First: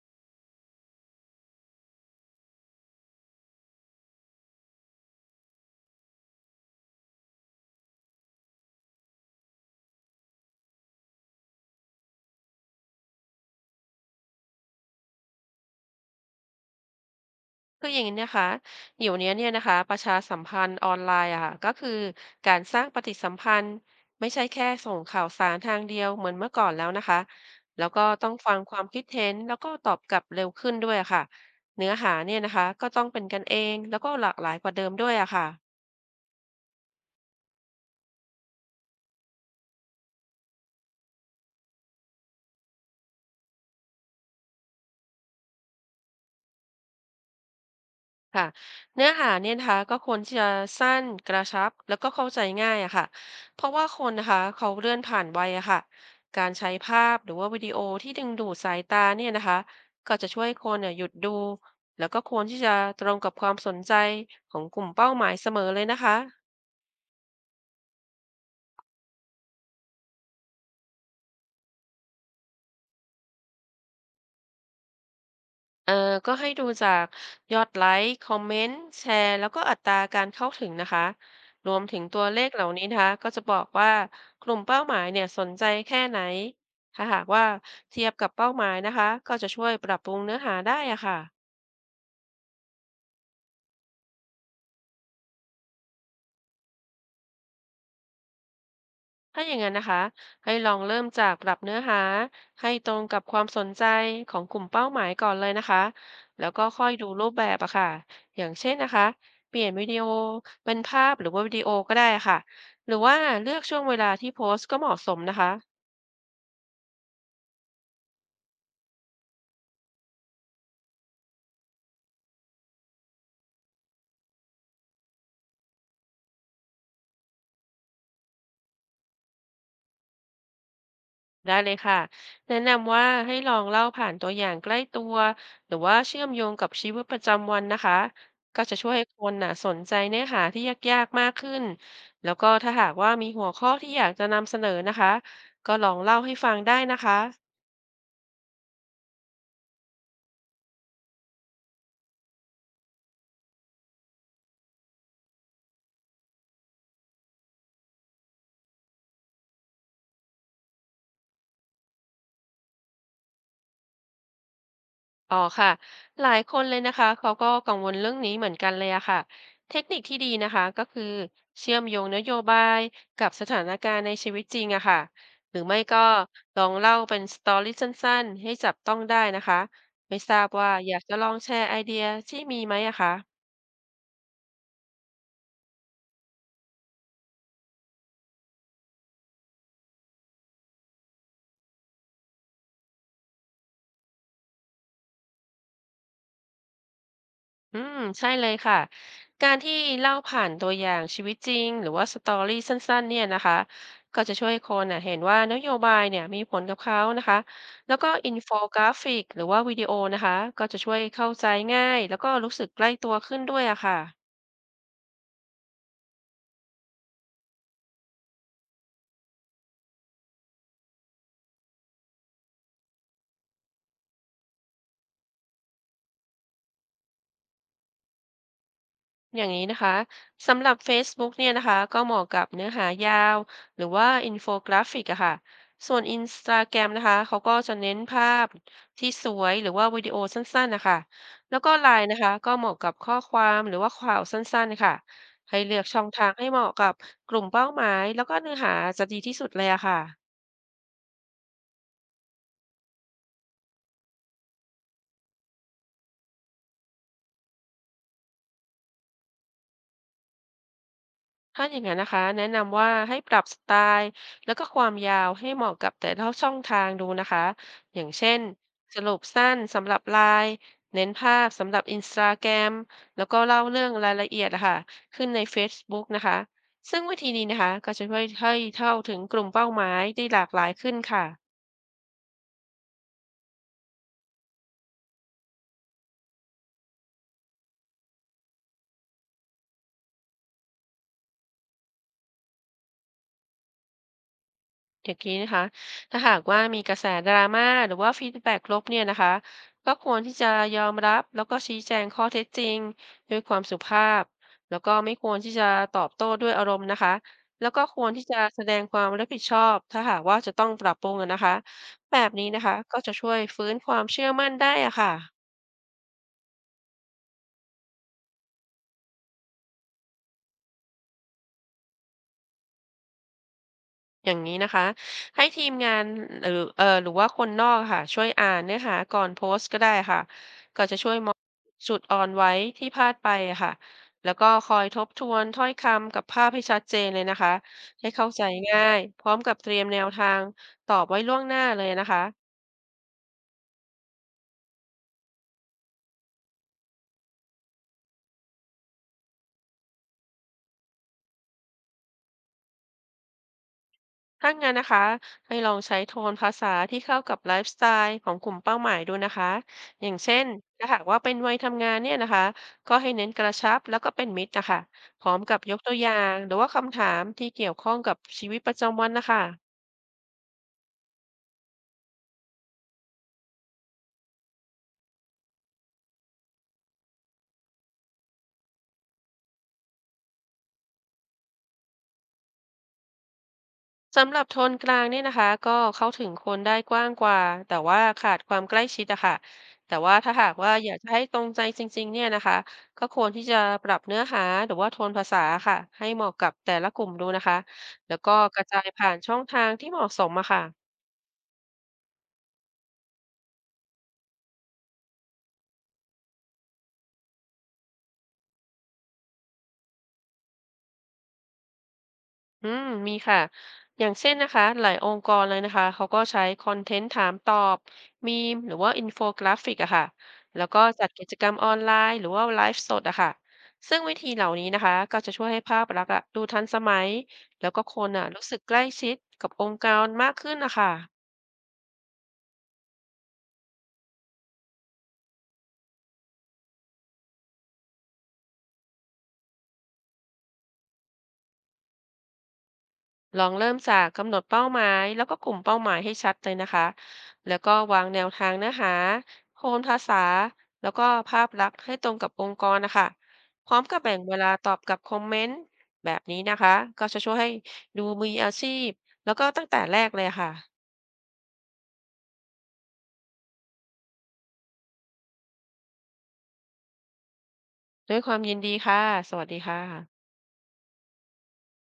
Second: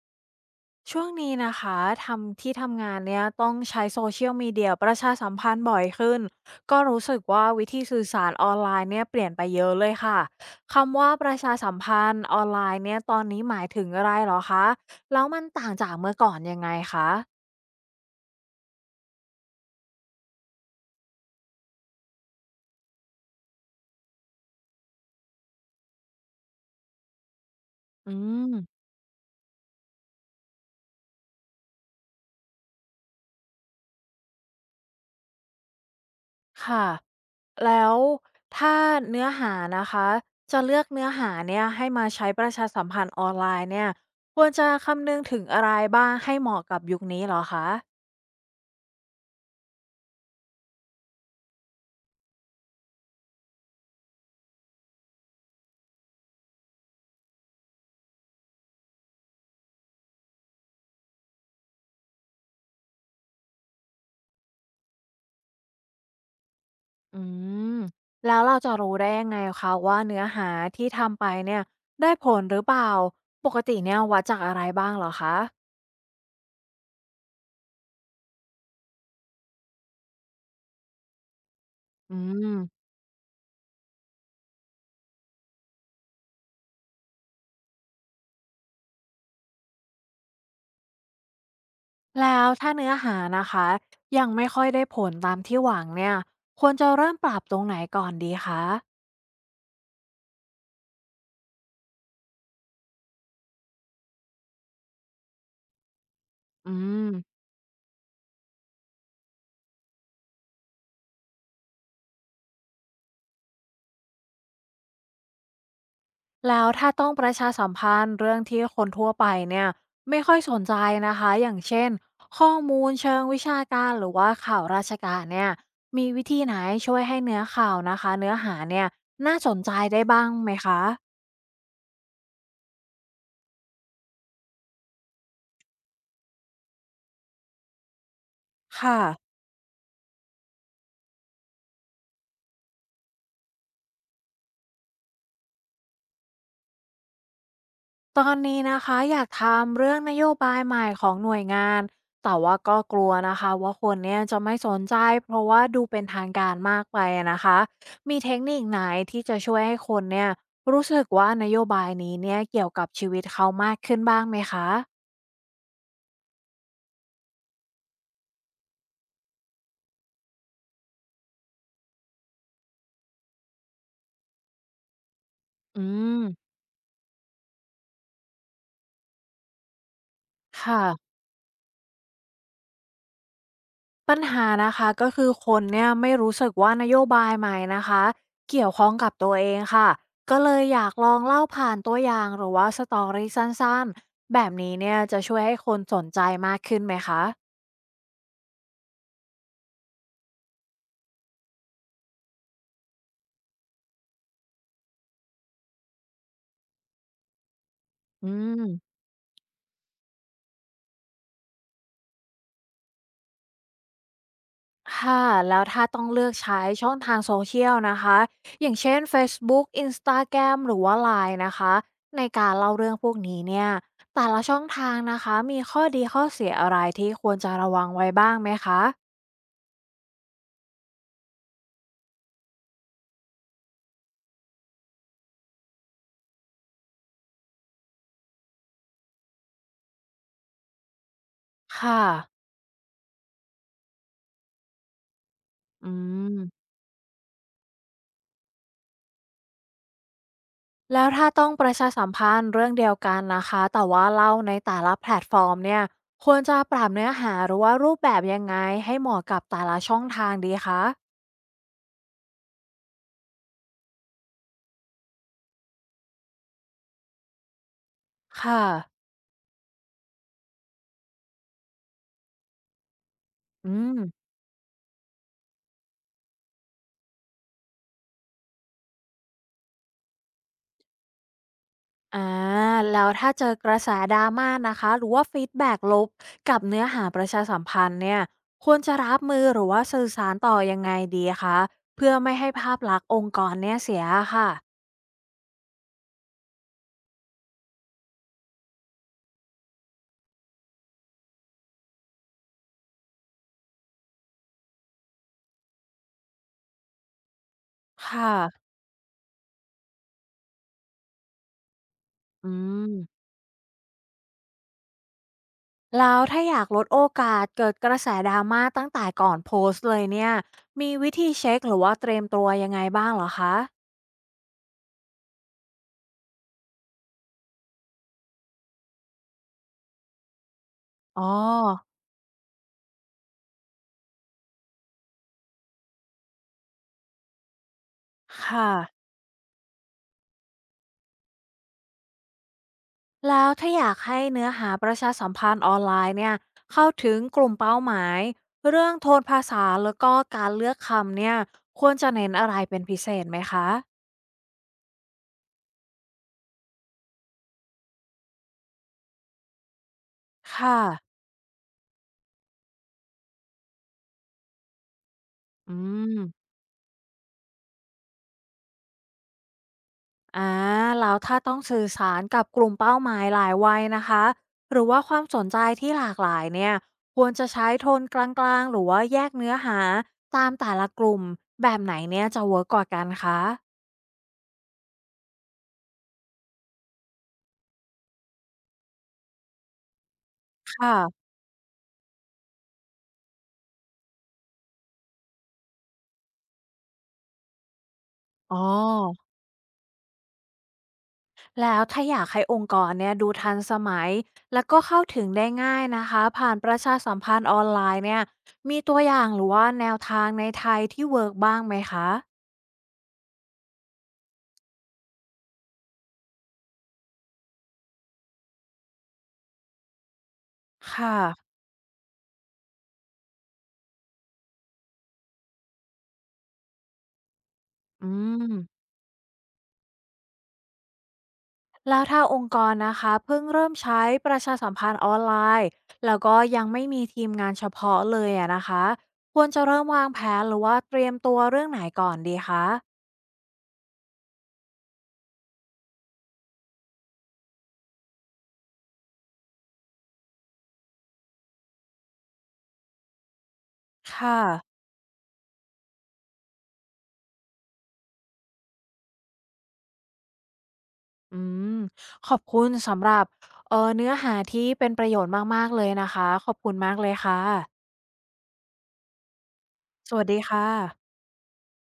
ช่วงนี้นะคะทำที่ทำงานเนี่ยต้องใช้ Social Media ประชาสัมพันธ์บ่อยขึ้นก็รู้สึกว่าวิธีสื่อสารออนไลน์เนี่ยเปลี่ยนไปเยอะเลยค่ะคำว่าประชาสัมพันธ์ออนไลน์เนี่ยตอนนี้หมายถึงอะไรเหรอคะแล้วมันต่างจากเมื่อก่อนยังไงคะคืออย่างนี้นะคะเดี๋ยวนี้เนี่ยนะคะประชาสัมพันธ์ออนไลน์อะค่ะก็คือการสร้างปฏิสัมพันธ์ไม่ใช่แค่ส่งข่าวสารทางเดียวเหมือนเมื่อก่อนแล้วนะคะแล้วก็อืต้องฟังความมคิดเห็นแล้วก็ตอบกลับเร็วขึ้นด้วยอะค่ะเนื้อหาเนี่ยนะคะก็ต้องเป็นกันเองแล้วก็หลากหลายกว่าเดิมด้วยอะค่ะ ค่ะแล้วถ้าเนื้อหานะคะจะเลือกเนื้อหาเนี่ยให้มาใช้ประชาสัมพันธ์ออนไลน์เนี่ยควรจะคำนึงถึงอะไรบ้างให้เหมาะกับยุคนี้เหรอคะ ค่ะเนื้อหาเนี่ยนะคะก็ควรที่จะสั้นกระชับแล้วก็เข้าใจง่ายอะค่ะเพราะว่าคนนะคะเขาเลื่อนผ่านไวัยอะค่ะการใช้ภาพหรือว่าวิดีโอที่ดึงดูดสายตาเนี่ยนะคะก็จะช่วยคนเนี่ยหยุดดูแล้วก็ควรที่จะตรงกับความสนใจของกลุ่มเป้าหมายเสมอเลยนะคะ อืมแล้วเราจะรู้ได้ยังไงคะว่าเนื้อหาที่ทำไปเนี่ยได้ผลหรือเปล่าปกติเนี่ยวัดจากอะไรบ้างเหรอคะเอ่อก็ให้ดูจากยอดไลค์คอมเมนต์แชร์แล้วก็อัตราการเข้าถึงนะคะรวมถึงอืตัวเลขเหล่านี้มนะคะก็จะบอกว่ากลุ่มเป้าหมายเนี่ยสนใจแค่ไหนถ้าหากว่าเทียบกับเป้าหมายนะคะก็จะช่วยปรับปรุงเนื้อหาได้อะค่ะ แล้วถ้าเนื้อหานะคะยังไม่ค่อยได้ผลตามที่หวังเนี่ยควรจะเริ่มปรับตรงไหนก่อนดีคะถ้าอย่างนั้นนะคะให้ลองเริ่มจากปรับเนื้อหาให้ตรงกับความสนใจของกลุ่มเป้าหมายก่อนเลยนะคะแล้วก็อืค่อยดูม รูปแบบอะค่ะอย่างเช่นนะคะเปลี่ยนวิดีโอเป็นภาพหรือว่าวิดีโอก็ได้ค่ะหรือว่าเลือกช่วงเวลาที่โพสต์ก็เหมาะสมนะคะ แล้วถ้าต้องประชาสัมพันธ์เรื่องที่คนทั่วไปเนี่ยไม่ค่อยสนใจนะคะอย่างเช่นข้อมูลเชิงวิชาการหรือว่าข่าวราชการเนี่ยมีวิธีไหนช่วยให้เนื้อข่าวนะคะเนื้อหาเนี่ยน่าสนใจได้บ้างไหมคะได้เลยค่ะแนะนำว่าให้ลองเล่าผ่านตัวอย่างใกล้ตัวหรือว่าเชื่อมโยงกับชีวิตประจำวันนะคะก็จะช่วยค่ะ ให้คนน่ะสนใจเนื้อหาที่ยากๆมากขึ้นแล้วก็ถ้าหากว่ามีหัวข้อที่อยากจะนำเสนอนะคะก็ลองเล่าให้ฟังได้นะคะ ตอนนี้นะคะอยากทำเรื่องนโยบายใหม่ของหน่วยงานแต่ว่าก็กลัวนะคะว่าคนเนี่ยจะไม่สนใจเพราะว่าดูเป็นทางการมากไปอะนะคะมีเทคนิคไหนที่จะช่วยให้คนเนี่ยรู้สึกว่านโยบายนี้เนี่ยเกี่ยวกับชีวิตเขามากขึ้นบ้างไหมคะอ๋อค่ะหลายคนเลยนะคะเขาก็กังวลเรื่องนี้เหมือนกันเลยอะค่ะเทคนิคที่ดีนะคะก็คือเชื่อมโยงนโยบายกับสถานการณ์ในชีวิตจริงอะค่ะหรือไม่อืก็มลองเล่าเป็นสตอรี่สั้นๆให้จับต้องได้นะคะไม่ทราบคว่าอยาก่ะ จะลองแชร์ไอเดียที่มีไหมอะคะ ปัญหานะคะก็คือคนเนี่ยไม่รู้สึกว่านโยบายใหม่นะคะเกี่ยวข้องกับตัวเองค่ะก็เลยอยากลองเล่าผ่านตัวอย่างหรือว่าสตอรี่สั้นๆแบบนี้เนี่ยจะช่วยให้คนสนใจมากขึ้นไหมคะอืมใช่เลยค่ะ การที่เล่าผ่านตัวอย่างชีวิตจริงหรือว่าสตอรี่สั้นๆเนี่ยนะคะก็จะช่วยคนน่ะเห็นว่านโยบายเนี่ยมีผลกับเขานะคะแล้วก็อือินโฟมกราฟิกหรือว่าวิดีโอนะคะก็จะช่วยเข้าใจง่ายแล้วก็รู้สึกใกล้ตัวขึ้นด้วยอะค่ะ ค่ะแล้วถ้าต้องเลือกใช้ช่องทางโซเชียลนะคะอย่างเช่น Facebook Instagram หรือว่า LINE นนะคะในการเล่าเรื่องพวกนี้เนี่ยแต่ละช่องทางนะคะมีข้อดีข้อเสียอะไรที่ควรจะระวังไว้บ้างไหมคะอย่างนี้นะคะสำหรับ Facebook เนี่ยนะคะก็เหมาะกับเนื้อหายาวหรือว่าอินโฟกราฟิกอะค่ะส่วน Instagram นะคะเขาก็จะเน้นภาพที่สวยหรือว่าวิดีโอสั้นๆนะคะแล้วก็ ค่ะ LINE นนะคะก็เหมาะกับข้อความหรือว่าข่าวสั้นๆค่ะให้เลือกอืช่องทางมให้เหมาะกับกลุ่มเป้าหมายแล้วก็เนื้อหาจะดีที่สุดเลยอะค่ะ แล้วถ้าต้องประชาสัมพันธ์เรื่องเดียวกันนะคะแต่ว่าเล่าในแต่ละแพลตฟอร์มเนี่ยควรจะปรับเนื้อหาหรือว่ารูปแบบยังไงให้เหมาะกับแต่ละช่องทางดีคะถ้าอย่างนั้นนะคะแนะนำว่าให้ปรับสไตล์แล้วก็ความยาวให้เหมาะกับแต่ละช่องทางดูนะคะอย่างเช่นค่ะสรุปสั้นสำหรับไลน์เน้นภาพสำหรับ Instagram แกรมแล้วก็เล่าอืเรื่องมรายละเอียดอะค่ะขึ้นใน Facebook นะคะซึ่งวิธีนี้นะคะก็จะช่วยให้เข้าถึงกลุ่มเป้าหมายได้หลากหลายขึ้นค่ะ อาแล้วถ้าเจอกระแสดราม่านะคะหรือว่าฟีดแบ็กลบกับเนื้อหาประชาสัมพันธ์เนี่ยควรจะรับมือหรือว่าสื่อสารต่อยังไงดีคะเพื่อไม่ให้ภาพลักษณ์องค์กรเนี่ยเสียค่ะอย่างนี้นะคะ ถ้าหากว่ามีกระแสดราม่าหรือว่าฟีดแบ็กลบเนี่ยนะคะก็ควรที่จะยอมรับแล้วก็ชี้แจงข้อเท็จจริงด้วยความสุภาพแล้วก็ไม่ควรที่จะตอบโต้ด้วยอารมณ์นะคะแล้วก็ควรค่ที่จะแสดะงความรับผิดชอบถ้าหากว่าจะต้องปรับปรุงอะนะคะแบบนี้อืนะคะก็จะม ช่วยฟื้นความเชื่อมั่นได้อะค่ะ แล้วถ้าอยากลดโอกาสเกิดกระแสดราม่าตั้งแต่ก่อนโพสต์เลยเนี่ยมีวิธีเช็คหรือว่าเตรียมตัวยังไงบ้างเหรอคะอย่างนี้นะคะให้ทีมงานหรือหรือว่าคนนอกค่ะช่วยอ่านเนื้อหาก่อนโพสต์ก็ได้ค่ะก็จะช่วยอ๋อมองจุดอ่อนไว้ที่พลาดไปอะค่ะแล้วก็คอยทบทวนถ้อยคำกับภาพให้ชัดเจนเลยนะคะให้เข้าใจค่ะง่ายพร้อมกับเตรียมแนวทางตอบไว้ล่วงหน้าเลยนะคะ แล้วถ้าอยากให้เนื้อหาประชาสัมพันธ์ออนไลน์เนี่ยเข้าถึงกลุ่มเป้าหมายเรื่องโทนภาษาแล้วก็การเลือกคำเนี่ยควรจะเน้นอะไรเป็นพิเศษไหมคะถ้างั้นนะคะให้ลองใช้โทนภาษาที่เข้ากับไลฟ์สไตล์ของกลุ่มเป้าหมายดูนะคะอย่างเช่นค่ะถ้าหากว่าเป็นวัยทำงานเนี่ยนะคะก็ให้เน้นกระชับแล้วก็เป็นมิตรนะคะพร้อมกับยอืกตัวอย่างม หรือว่าคำถามที่เกี่ยวข้องกับชีวิตประจำวันนะคะ อ่าแล้วถ้าต้องสื่อสารกับกลุ่มเป้าหมายหลายวัยนะคะหรือว่าความสนใจที่หลากหลายเนี่ยควรจะใช้โทนกลางๆหรือว่าแยกเนื้อหาตามแต่ละกลุ่มแบบไหนเนี่ยจะเวิร์กกว่ากันคะสำหรับโทนกลางเนี่ยนะคะก็เข้าถึงคนได้กว้างกว่าแต่ว่าขาดความใกล้ชิดอะค่ะแต่ว่าถ้าหากว่าคอยากจะให้่ะตรงใจจริงๆเนี่ยนะคะก็ควรที่จะปรับเนื้อหาหรือว่าโทนภาษาค่ะให้เหมาะกับแต่ละกลุ่มดูนะคะแล้วก็อ๋กอระจายผ่านช่องทางที่เหมาะสมอะค่ะ แล้วถ้าอยากให้องค์กรเนี่ยดูทันสมัยแล้วก็เข้าถึงได้ง่ายนะคะผ่านประชาสัมพันธ์ออนไลน์เนี่ยมีตัวอย่างหรือว่าแนวทางในไทยที่เวิร์กบ้างไหมคะอืมมีค่ะอย่างเช่นนะคะหลายองค์กรเลยนะคะเขาก็ใช้คอนเทนต์ถามตอบมีมหรือว่าอินโฟกราฟิกอะค่ะแล้วก็จัดค่ะกิจกรรมออนไลน์หรือว่าไลฟ์สดอะค่ะซึ่งวิธีเหล่านี้นะคะก็จะช่วยให้ภาพลักษณ์อะดูทันสมัยแล้วก็คอืนอะรู้สึกใกล้ม ชิดกับองค์กรมากขึ้นนะคะ แล้วถ้าองค์กรนะคะเพิ่งเริ่มใช้ประชาสัมพันธ์ออนไลน์แล้วก็ยังไม่มีทีมงานเฉพาะเลยอะนะคะควรจะเริ่มวางแผนหรือว่าเตรียมตัวเรื่องไหนก่อนดีคะลองเริ่มจากกำหนดเป้าหมายแล้วก็กลุ่มเป้าหมายให้ชัดเลยนะคะ แล้วก็วางแนวทางเนื้อหาโทนภาษาแล้วก็ภาพลักษณ์ให้ตรงกับองค์กรนะคะ พร้อมกับแบ่งเวค่ะลาตอบกับคอมเมนต์แบบนี้นะคะ ก็จะช่วยให้ดูมืออาชีพแล้วก็ตั้งแต่แรกเลยค่ะ อืมขอบคุณสำหรับเนื้อหาที่เป็นประโยชน์มากๆเลยนะคะขอบคุณมากเลยค่ะด้วยความยินดีค่ะ สวัสดีค่ะสวัสดีค่ะ